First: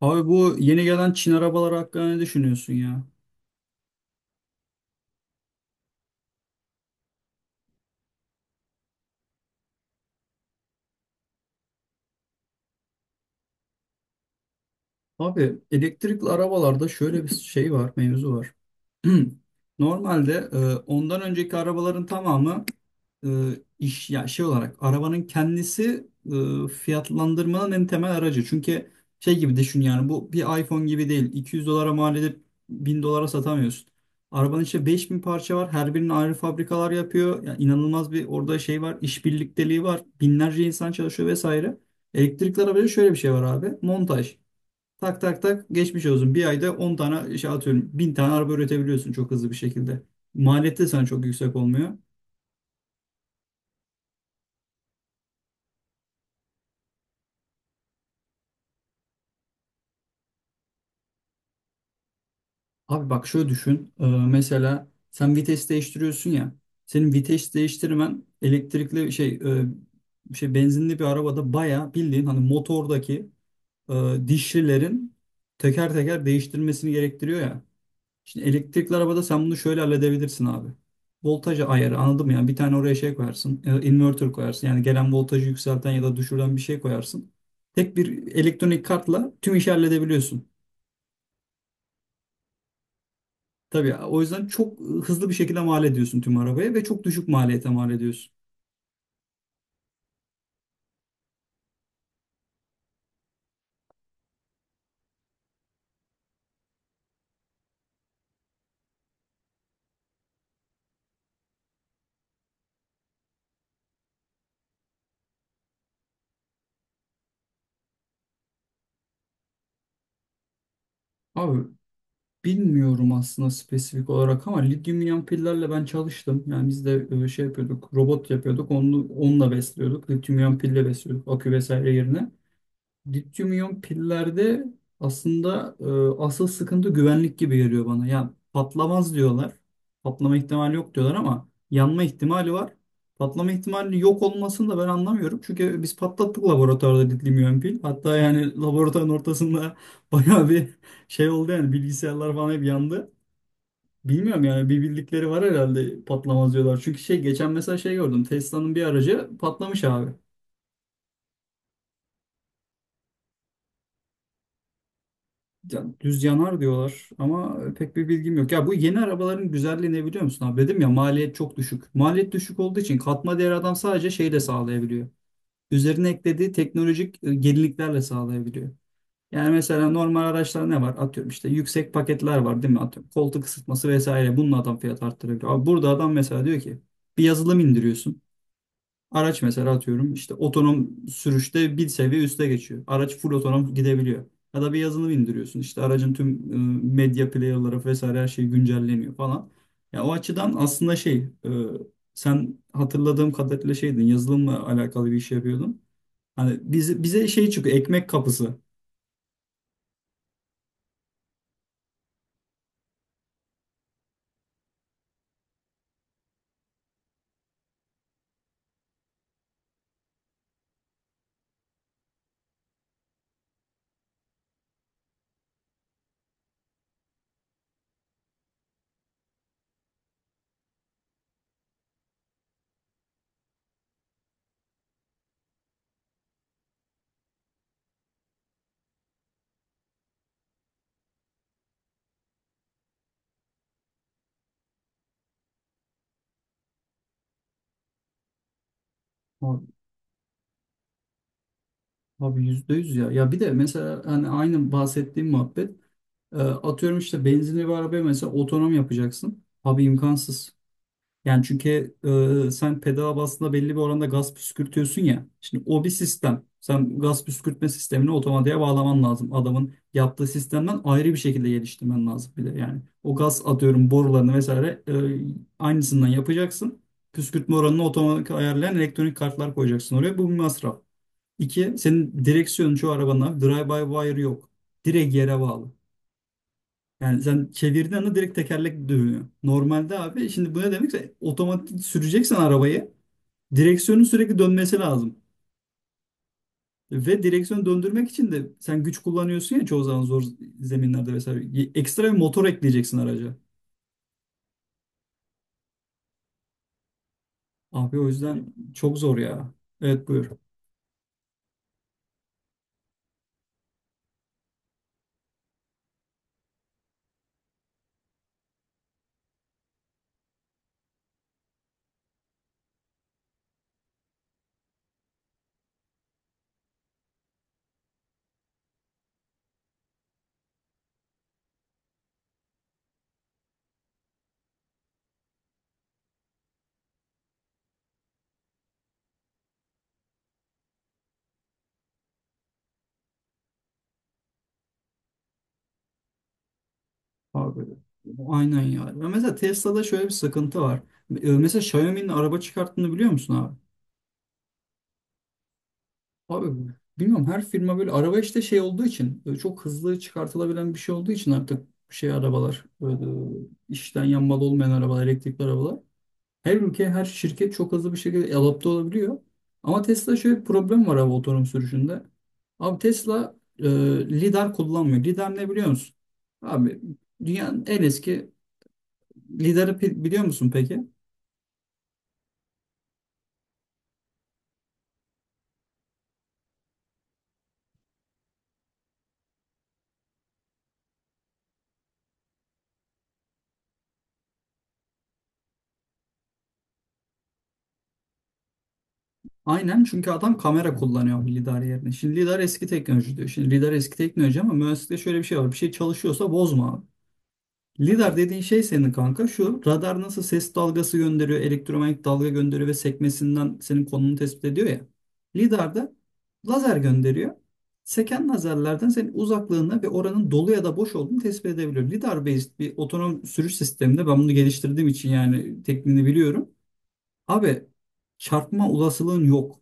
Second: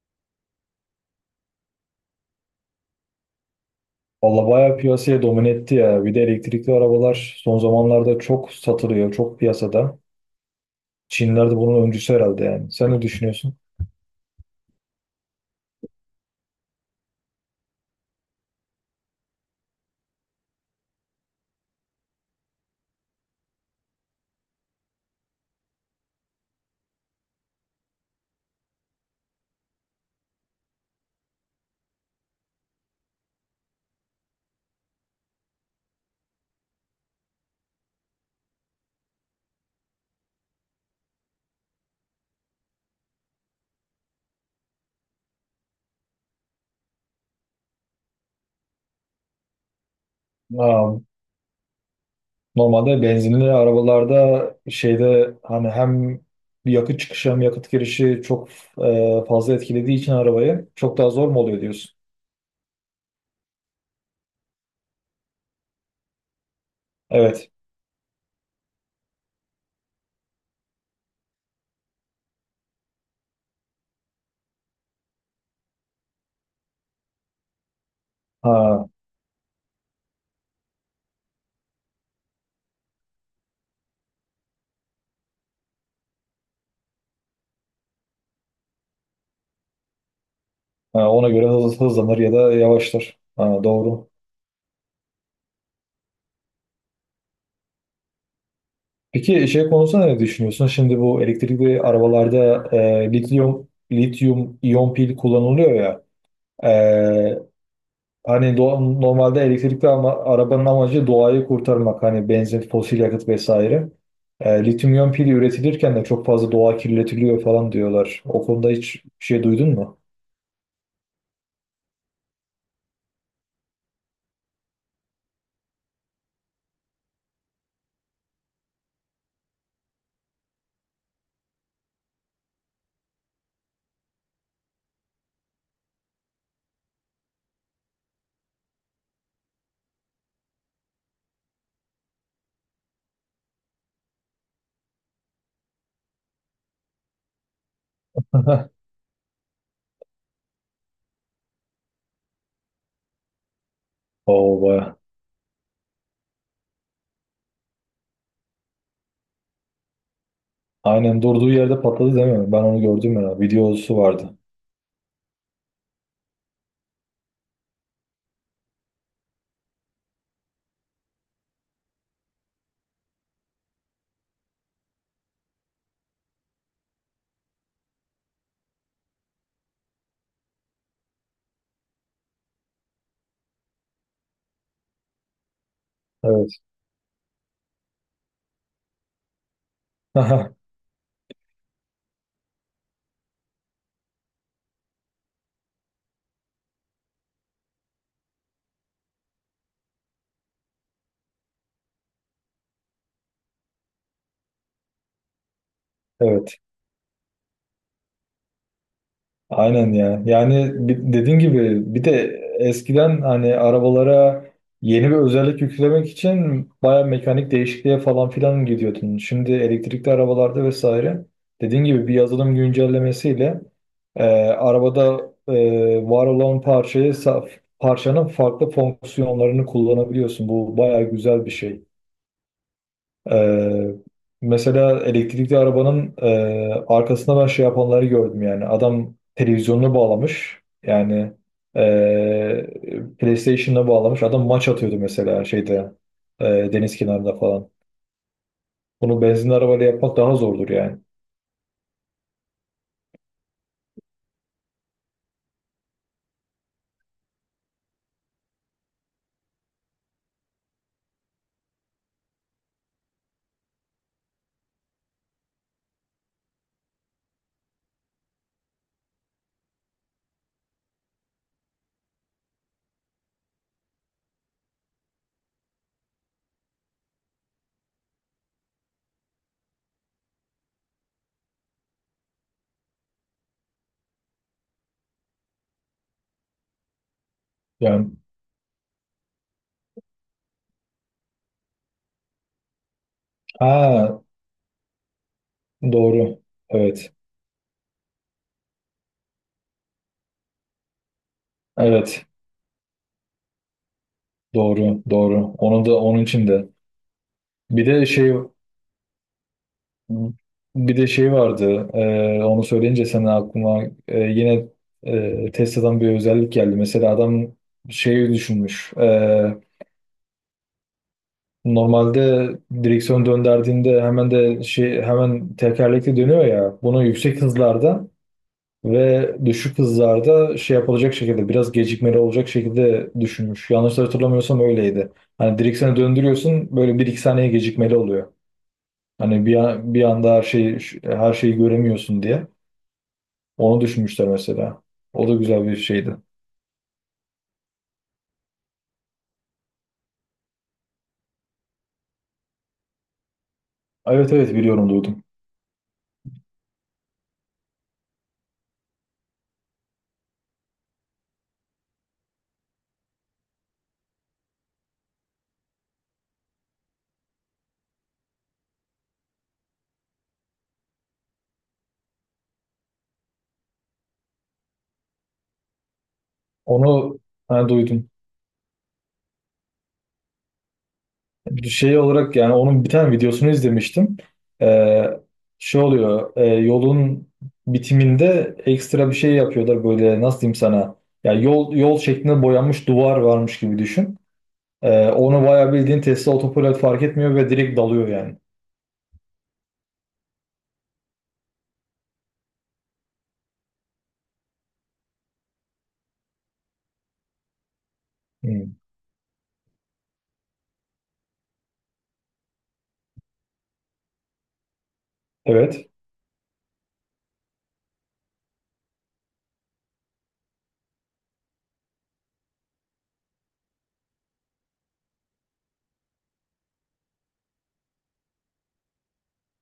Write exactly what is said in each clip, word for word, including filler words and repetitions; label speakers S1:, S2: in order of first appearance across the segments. S1: Abi bu yeni gelen Çin arabaları hakkında ne düşünüyorsun ya?
S2: Valla bayağı piyasaya domine etti ya. Bir de elektrikli arabalar son zamanlarda çok satılıyor, çok piyasada. Çinler de bunun öncüsü herhalde yani. Sen ne düşünüyorsun?
S1: Abi elektrikli arabalarda şöyle bir şey var, mevzu var. Normalde e, ondan önceki arabaların tamamı e, iş ya şey olarak arabanın kendisi e, fiyatlandırmanın en temel aracı. Çünkü şey gibi düşün yani bu bir iPhone gibi değil. iki yüz dolara mal edip bin dolara satamıyorsun. Arabanın içinde beş bin parça var. Her birinin ayrı fabrikalar yapıyor. Yani inanılmaz bir orada şey var. İş birlikteliği var. Binlerce insan çalışıyor vesaire. Elektrikli arabada şöyle bir şey var abi. Montaj. Tak tak tak geçmiş olsun. Bir ayda on tane şey atıyorum. Bin tane araba üretebiliyorsun çok hızlı bir şekilde. Maliyeti de
S2: Aa,
S1: sana çok yüksek olmuyor.
S2: Normalde benzinli arabalarda şeyde hani hem yakıt çıkışı hem yakıt girişi çok e, fazla etkilediği için arabayı çok daha zor mu oluyor diyorsun?
S1: Abi bak şöyle düşün. Ee, mesela sen vites değiştiriyorsun ya. Senin
S2: Evet.
S1: vites değiştirmen elektrikli şey e, şey benzinli bir arabada bayağı bildiğin hani motordaki e, dişlilerin teker teker değiştirmesini gerektiriyor ya. Şimdi
S2: Ha,
S1: elektrikli arabada sen bunu şöyle halledebilirsin abi. Voltaj ayarı anladın mı? Yani bir tane oraya şey koyarsın. e, Inverter koyarsın. Yani gelen voltajı yükselten ya da düşüren bir şey koyarsın. Tek bir elektronik kartla tüm işi halledebiliyorsun.
S2: ha, ona göre hız, hızlanır ya da yavaşlar. Ha,
S1: Tabii
S2: doğru.
S1: o yüzden çok hızlı bir şekilde mal ediyorsun tüm arabaya ve çok düşük maliyete mal ediyorsun.
S2: Peki şey konusunda ne düşünüyorsun? Şimdi bu elektrikli arabalarda e, lityum lityum iyon pil kullanılıyor ya. e, Hani doğa- normalde elektrikli ama arabanın amacı doğayı kurtarmak. Hani benzin, fosil yakıt vesaire. E, lityum iyon pili üretilirken de çok fazla doğa kirletiliyor falan diyorlar. O konuda hiç bir şey duydun mu?
S1: Abi bilmiyorum aslında spesifik olarak ama lityum iyon pillerle ben çalıştım. Yani biz de e, şey yapıyorduk, robot yapıyorduk. Onu, onunla besliyorduk. Lityum iyon pille besliyorduk akü vesaire yerine. Lityum iyon pillerde aslında e, asıl sıkıntı güvenlik gibi geliyor bana. Yani patlamaz diyorlar. Patlama ihtimali yok diyorlar ama yanma ihtimali var. Patlama ihtimali yok olmasını da ben anlamıyorum. Çünkü biz patlattık laboratuvarda lityum iyon pil. Hatta yani laboratuvarın ortasında bayağı bir şey oldu yani bilgisayarlar falan hep yandı. Bilmiyorum
S2: Oo
S1: yani bir
S2: baya.
S1: bildikleri var herhalde patlamaz diyorlar. Çünkü şey geçen mesela şey gördüm. Tesla'nın bir aracı patlamış abi.
S2: Aynen durduğu yerde patladı değil mi? Ben onu gördüm ya. Videosu vardı.
S1: Ya, düz yanar diyorlar ama e, pek bir bilgim yok. Ya bu yeni arabaların güzelliği ne biliyor musun abi? Dedim ya maliyet çok düşük. Maliyet düşük olduğu için katma değer adam sadece şeyle sağlayabiliyor. Üzerine eklediği teknolojik e, yeniliklerle sağlayabiliyor. Yani mesela normal araçlar ne var? Atıyorum işte yüksek paketler var değil mi? Atıyorum koltuk ısıtması vesaire. Bununla adam fiyat arttırabiliyor. Abi burada adam mesela diyor
S2: Evet.
S1: ki bir yazılım indiriyorsun. Araç mesela atıyorum işte otonom sürüşte bir seviye üste geçiyor. Araç full otonom gidebiliyor. Ya da bir yazılım indiriyorsun işte aracın tüm e, medya player'ları vesaire her şey güncelleniyor falan. Ya o açıdan aslında şey e, sen hatırladığım kadarıyla şeydin yazılımla alakalı bir iş yapıyordun. Hani
S2: Evet.
S1: bize, bize şey çıkıyor ekmek kapısı.
S2: Aynen ya. Yani bi- dediğin gibi bir de eskiden hani arabalara yeni bir özellik yüklemek için baya mekanik değişikliğe falan filan gidiyordun. Şimdi elektrikli arabalarda vesaire dediğin gibi bir yazılım güncellemesiyle e, arabada e, var olan parçayı saf, parçanın farklı fonksiyonlarını kullanabiliyorsun. Bu baya güzel bir şey. Ee, mesela elektrikli arabanın e, arkasında ben şey yapanları gördüm yani. Adam televizyonunu bağlamış. Yani e, PlayStation'ına bağlamış. Adam maç atıyordu mesela şeyde e, deniz kenarında falan. Bunu benzinli
S1: Abi
S2: arabayla yapmak daha zordur yani.
S1: abi yüzde yüz ya. Ya bir de mesela hani aynı bahsettiğim muhabbet e, atıyorum işte benzinli bir arabaya mesela otonom yapacaksın. Abi imkansız. Yani çünkü e, sen pedala bastığında belli bir oranda gaz püskürtüyorsun ya. Şimdi o bir sistem. Sen gaz püskürtme sistemini otomatiğe bağlaman lazım. Adamın yaptığı sistemden ayrı bir şekilde geliştirmen lazım bir de yani. O gaz atıyorum borularını vesaire e, aynısından yapacaksın. Püskürtme oranını otomatik ayarlayan elektronik kartlar koyacaksın oraya. Bu bir masraf. İki, senin direksiyonun çoğu arabanın abi drive-by-wire yok. Direkt yere bağlı. Yani sen çevirdiğin
S2: Yani,
S1: anda direkt tekerlek dönüyor. Normalde abi şimdi bu ne demekse otomatik süreceksen arabayı direksiyonun
S2: ha
S1: sürekli dönmesi lazım.
S2: doğru. Evet.
S1: Ve direksiyonu döndürmek için de sen güç kullanıyorsun ya çoğu zaman zor zeminlerde vesaire. Y- Ekstra bir
S2: Evet.
S1: motor ekleyeceksin araca.
S2: Doğru. Doğru. Onu da onun için de. Bir
S1: Abi
S2: de
S1: o
S2: şey
S1: yüzden çok zor ya. Evet buyur.
S2: Bir de şey vardı. Ee, onu söyleyince sen aklıma e, yine e, Tesla'dan bir özellik geldi. Mesela adam şey düşünmüş. Ee, normalde direksiyon döndürdüğünde hemen de şey hemen tekerlekli dönüyor ya. Bunu yüksek hızlarda Ve düşük hızlarda şey yapılacak şekilde biraz gecikmeli olacak şekilde düşünmüş. Yanlış hatırlamıyorsam öyleydi. Hani direksiyonu döndürüyorsun böyle bir iki saniye gecikmeli oluyor. Hani bir, an- bir anda her şeyi her şeyi göremiyorsun diye. Onu düşünmüşler mesela. O da güzel bir şeydi.
S1: Abi aynen ya. Ve mesela Tesla'da şöyle bir sıkıntı var. Ee, Mesela Xiaomi'nin araba çıkarttığını biliyor musun abi?
S2: Evet evet biliyorum duydum.
S1: Abi bilmiyorum her firma böyle araba işte şey olduğu için e, çok hızlı çıkartılabilen bir şey olduğu için artık şey arabalar böyle e, işten yanmalı olmayan arabalar elektrikli arabalar. Her ülke her şirket çok hızlı bir şekilde adapte olabiliyor. Ama Tesla şöyle bir problem var abi otonom sürüşünde. Abi Tesla e, lidar kullanmıyor. Lidar ne biliyor musun? Abi
S2: Onu
S1: dünyanın
S2: ben
S1: en
S2: duydum.
S1: eski lidarı pi- biliyor musun peki?
S2: Şey olarak yani onun bir tane videosunu izlemiştim. Ee, şey oluyor e, yolun bitiminde ekstra bir şey yapıyorlar böyle nasıl diyeyim sana ya yol yol şeklinde boyanmış duvar varmış gibi düşün. Ee, onu bayağı bildiğin Tesla otopilot fark etmiyor ve direkt dalıyor yani.
S1: Aynen çünkü adam kamera kullanıyor lidar yerine. Şimdi lidar eski teknoloji diyor. Şimdi lidar eski teknoloji ama mühendislikte şöyle bir şey var. Bir şey çalışıyorsa bozma abi. Lidar dediğin şey
S2: Hmm.
S1: senin kanka şu radar nasıl ses dalgası gönderiyor, elektromanyetik dalga gönderiyor ve sekmesinden senin konunu tespit ediyor ya. Lidar
S2: Evet,
S1: da lazer gönderiyor. Seken lazerlerden senin uzaklığını ve oranın dolu ya da boş olduğunu tespit edebiliyor. Lidar based bir otonom sürüş sisteminde ben bunu geliştirdiğim için yani tekniğini biliyorum. Abi çarpma olasılığın yok.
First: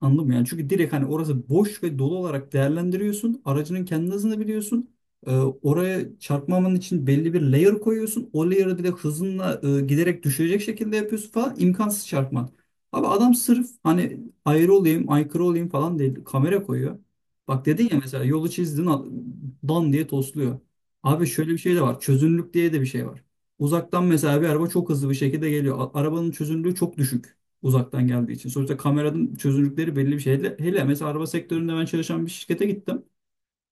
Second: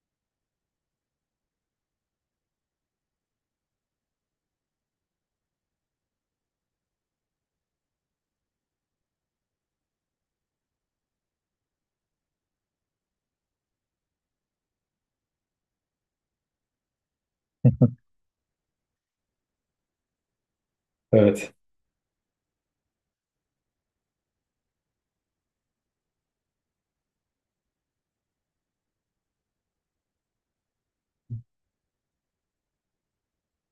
S1: Anladın mı? Yani çünkü direkt hani orası boş ve dolu olarak değerlendiriyorsun. Aracının kendi hızını biliyorsun. Ee, oraya çarpmaman için belli bir layer koyuyorsun. O layer'ı direkt hızınla e, giderek düşürecek şekilde yapıyorsun falan. İmkansız çarpman. Abi adam sırf hani ayrı olayım, aykırı olayım falan değil. Kamera koyuyor. Bak dedin ya mesela yolu çizdin al- dan diye tosluyor. Abi şöyle
S2: evet.
S1: bir şey de var. Çözünürlük diye de bir şey var. Uzaktan mesela bir araba çok hızlı bir şekilde geliyor. A- Arabanın çözünürlüğü çok düşük uzaktan geldiği için. Sonuçta kameranın çözünürlükleri belli bir şey. Hele, hele mesela araba sektöründe ben çalışan bir şirkete gittim.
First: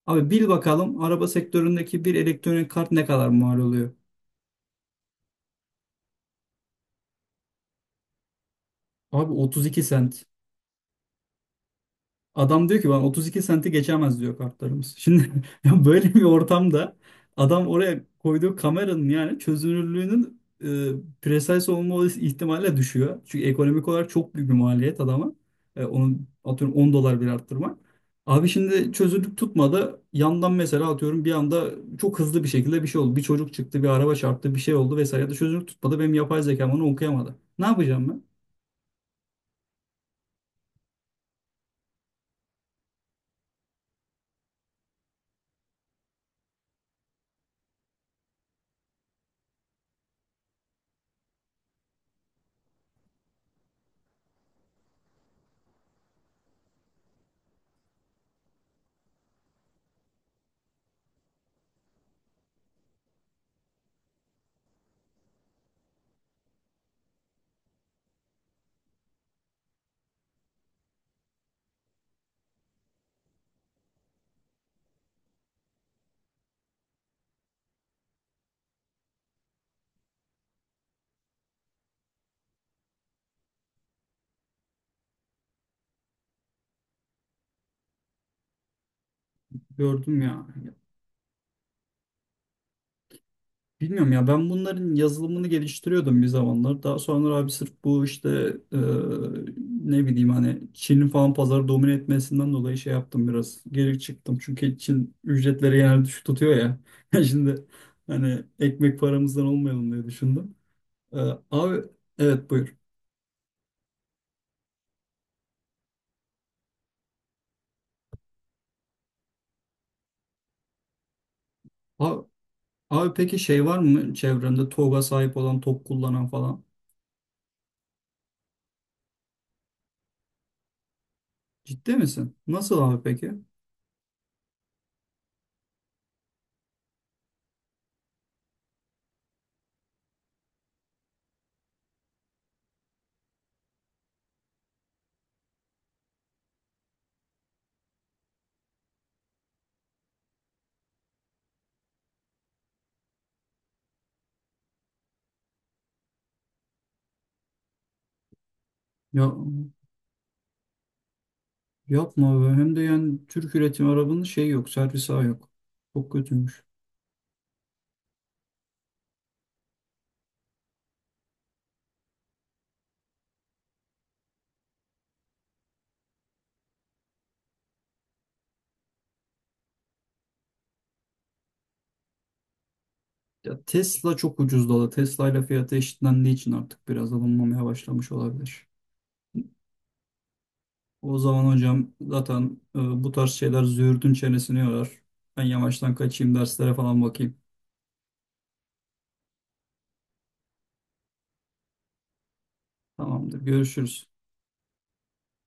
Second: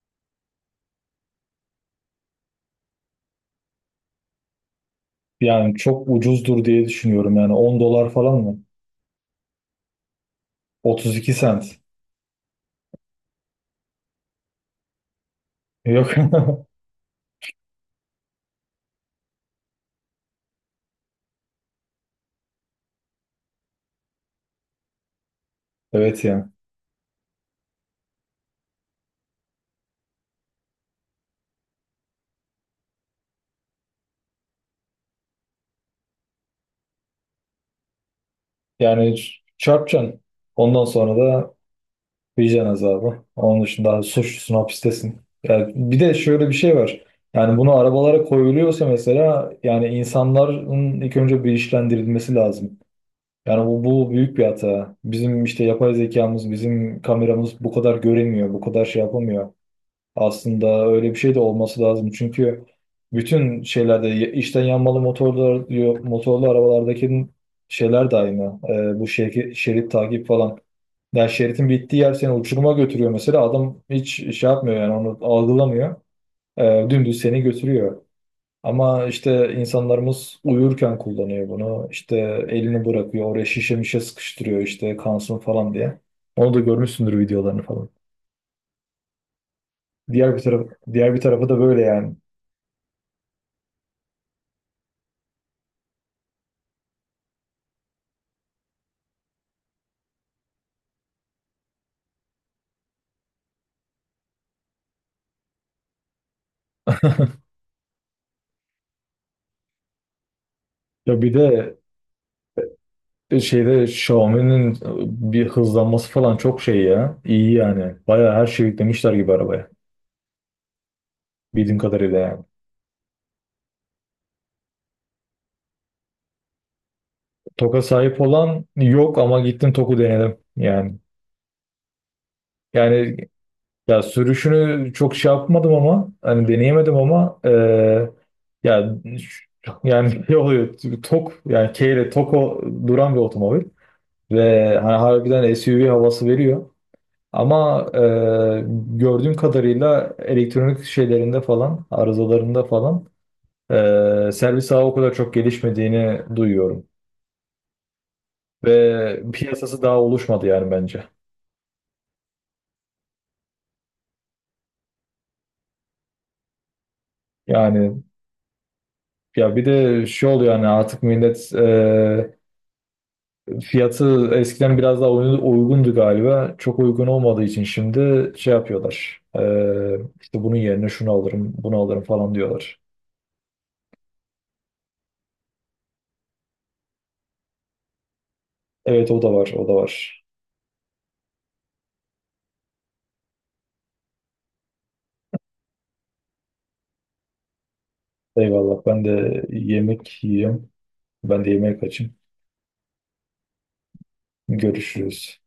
S1: Abi bil bakalım araba sektöründeki bir elektronik kart ne kadar mal oluyor?
S2: Yani çok ucuzdur diye düşünüyorum yani on dolar falan mı?
S1: Abi otuz iki sent.
S2: otuz iki sent.
S1: Adam diyor ki bana otuz iki senti geçemez diyor kartlarımız. Şimdi ya böyle
S2: Yok.
S1: bir ortamda adam oraya koyduğu kameranın yani çözünürlüğünün e, precise olma olasılığı ihtimalle düşüyor. Çünkü ekonomik olarak çok büyük bir maliyet adama. E,
S2: Evet
S1: onun
S2: ya.
S1: atıyorum on dolar bile arttırmak. Abi şimdi çözünürlük tutmadı. Yandan mesela atıyorum bir anda çok hızlı bir şekilde bir şey oldu. Bir çocuk çıktı, bir araba çarptı, bir şey oldu vesaire ya da çözünürlük tutmadı. Benim yapay zekam onu okuyamadı. Ne yapacağım ben?
S2: Yani ç- çarpacaksın. Ondan sonra da vicdan azabı. Onun dışında suçlusun hapistesin. Yani bir de şöyle bir şey var. Yani bunu arabalara koyuluyorsa mesela yani insanların ilk önce bilinçlendirilmesi lazım. Yani bu, bu büyük bir hata. Bizim işte yapay zekamız, bizim kameramız bu kadar göremiyor, bu kadar şey yapamıyor. Aslında öyle bir şey de olması lazım. Çünkü bütün şeylerde ya- içten yanmalı motorlar diyor, motorlu arabalardaki şeyler de aynı. Ee, bu şer- şerit takip falan. Yani şeritin bittiği yer seni uçuruma götürüyor mesela. Adam hiç şey yapmıyor yani onu algılamıyor. Ee, dümdüz seni götürüyor. Ama işte insanlarımız uyurken kullanıyor bunu. İşte elini bırakıyor oraya şişe mişe sıkıştırıyor işte kansın falan diye. Onu da görmüşsündür videolarını falan.
S1: Gördüm
S2: Diğer bir
S1: ya.
S2: taraf, diğer bir tarafı da böyle yani.
S1: Bilmiyorum ya ben bunların yazılımını geliştiriyordum bir zamanlar. Daha sonra abi sırf bu işte e, ne bileyim hani Çin'in falan pazarı domine etmesinden dolayı şey yaptım biraz. Geri çıktım. Çünkü Çin ücretleri genelde düşük tutuyor ya. Şimdi hani ekmek paramızdan olmayalım diye düşündüm. E,
S2: Ya bir de
S1: Abi evet buyur.
S2: e, şeyde Xiaomi'nin e, bir hızlanması falan çok şey ya. İyi yani. Bayağı her şeyi yüklemişler gibi arabaya. Bildiğim kadarıyla
S1: Abi,
S2: yani.
S1: abi peki şey var mı çevrende TOG'a sahip olan, top kullanan falan?
S2: TOG'a sahip olan yok ama gittim Toku denedim yani.
S1: Ciddi misin? Nasıl abi
S2: Yani
S1: peki?
S2: ya sürüşünü çok şey yapmadım ama hani deneyemedim ama eee ya yani ne oluyor? TOG yani K ile TOG'u duran bir otomobil ve hani harbiden S U V havası veriyor. Ama e, gördüğüm kadarıyla elektronik şeylerinde falan, arızalarında falan e, servis ağı o kadar çok gelişmediğini duyuyorum. Ve
S1: Ya
S2: piyasası daha oluşmadı yani bence.
S1: yapma be. Hem de yani Türk üretim arabanın şey yok, servis ağı yok. Çok kötüymüş.
S2: Yani ya bir de şey oluyor yani artık millet e, fiyatı eskiden biraz daha uy- uygundu galiba. Çok uygun olmadığı için şimdi şey yapıyorlar. E, işte bunun yerine şunu alırım, bunu alırım falan diyorlar.
S1: Ya Tesla çok ucuzladı. Tesla ile fiyatı eşitlendiği için artık biraz alınmamaya başlamış olabilir.
S2: Evet o da var, o da var.
S1: O zaman hocam zaten e, bu tarz şeyler züğürdün çenesini yorar. Ben yavaştan kaçayım derslere falan bakayım.
S2: Eyvallah ben de yemek yiyeyim. Ben de yemeğe kaçayım.
S1: Tamamdır. Görüşürüz.
S2: Görüşürüz.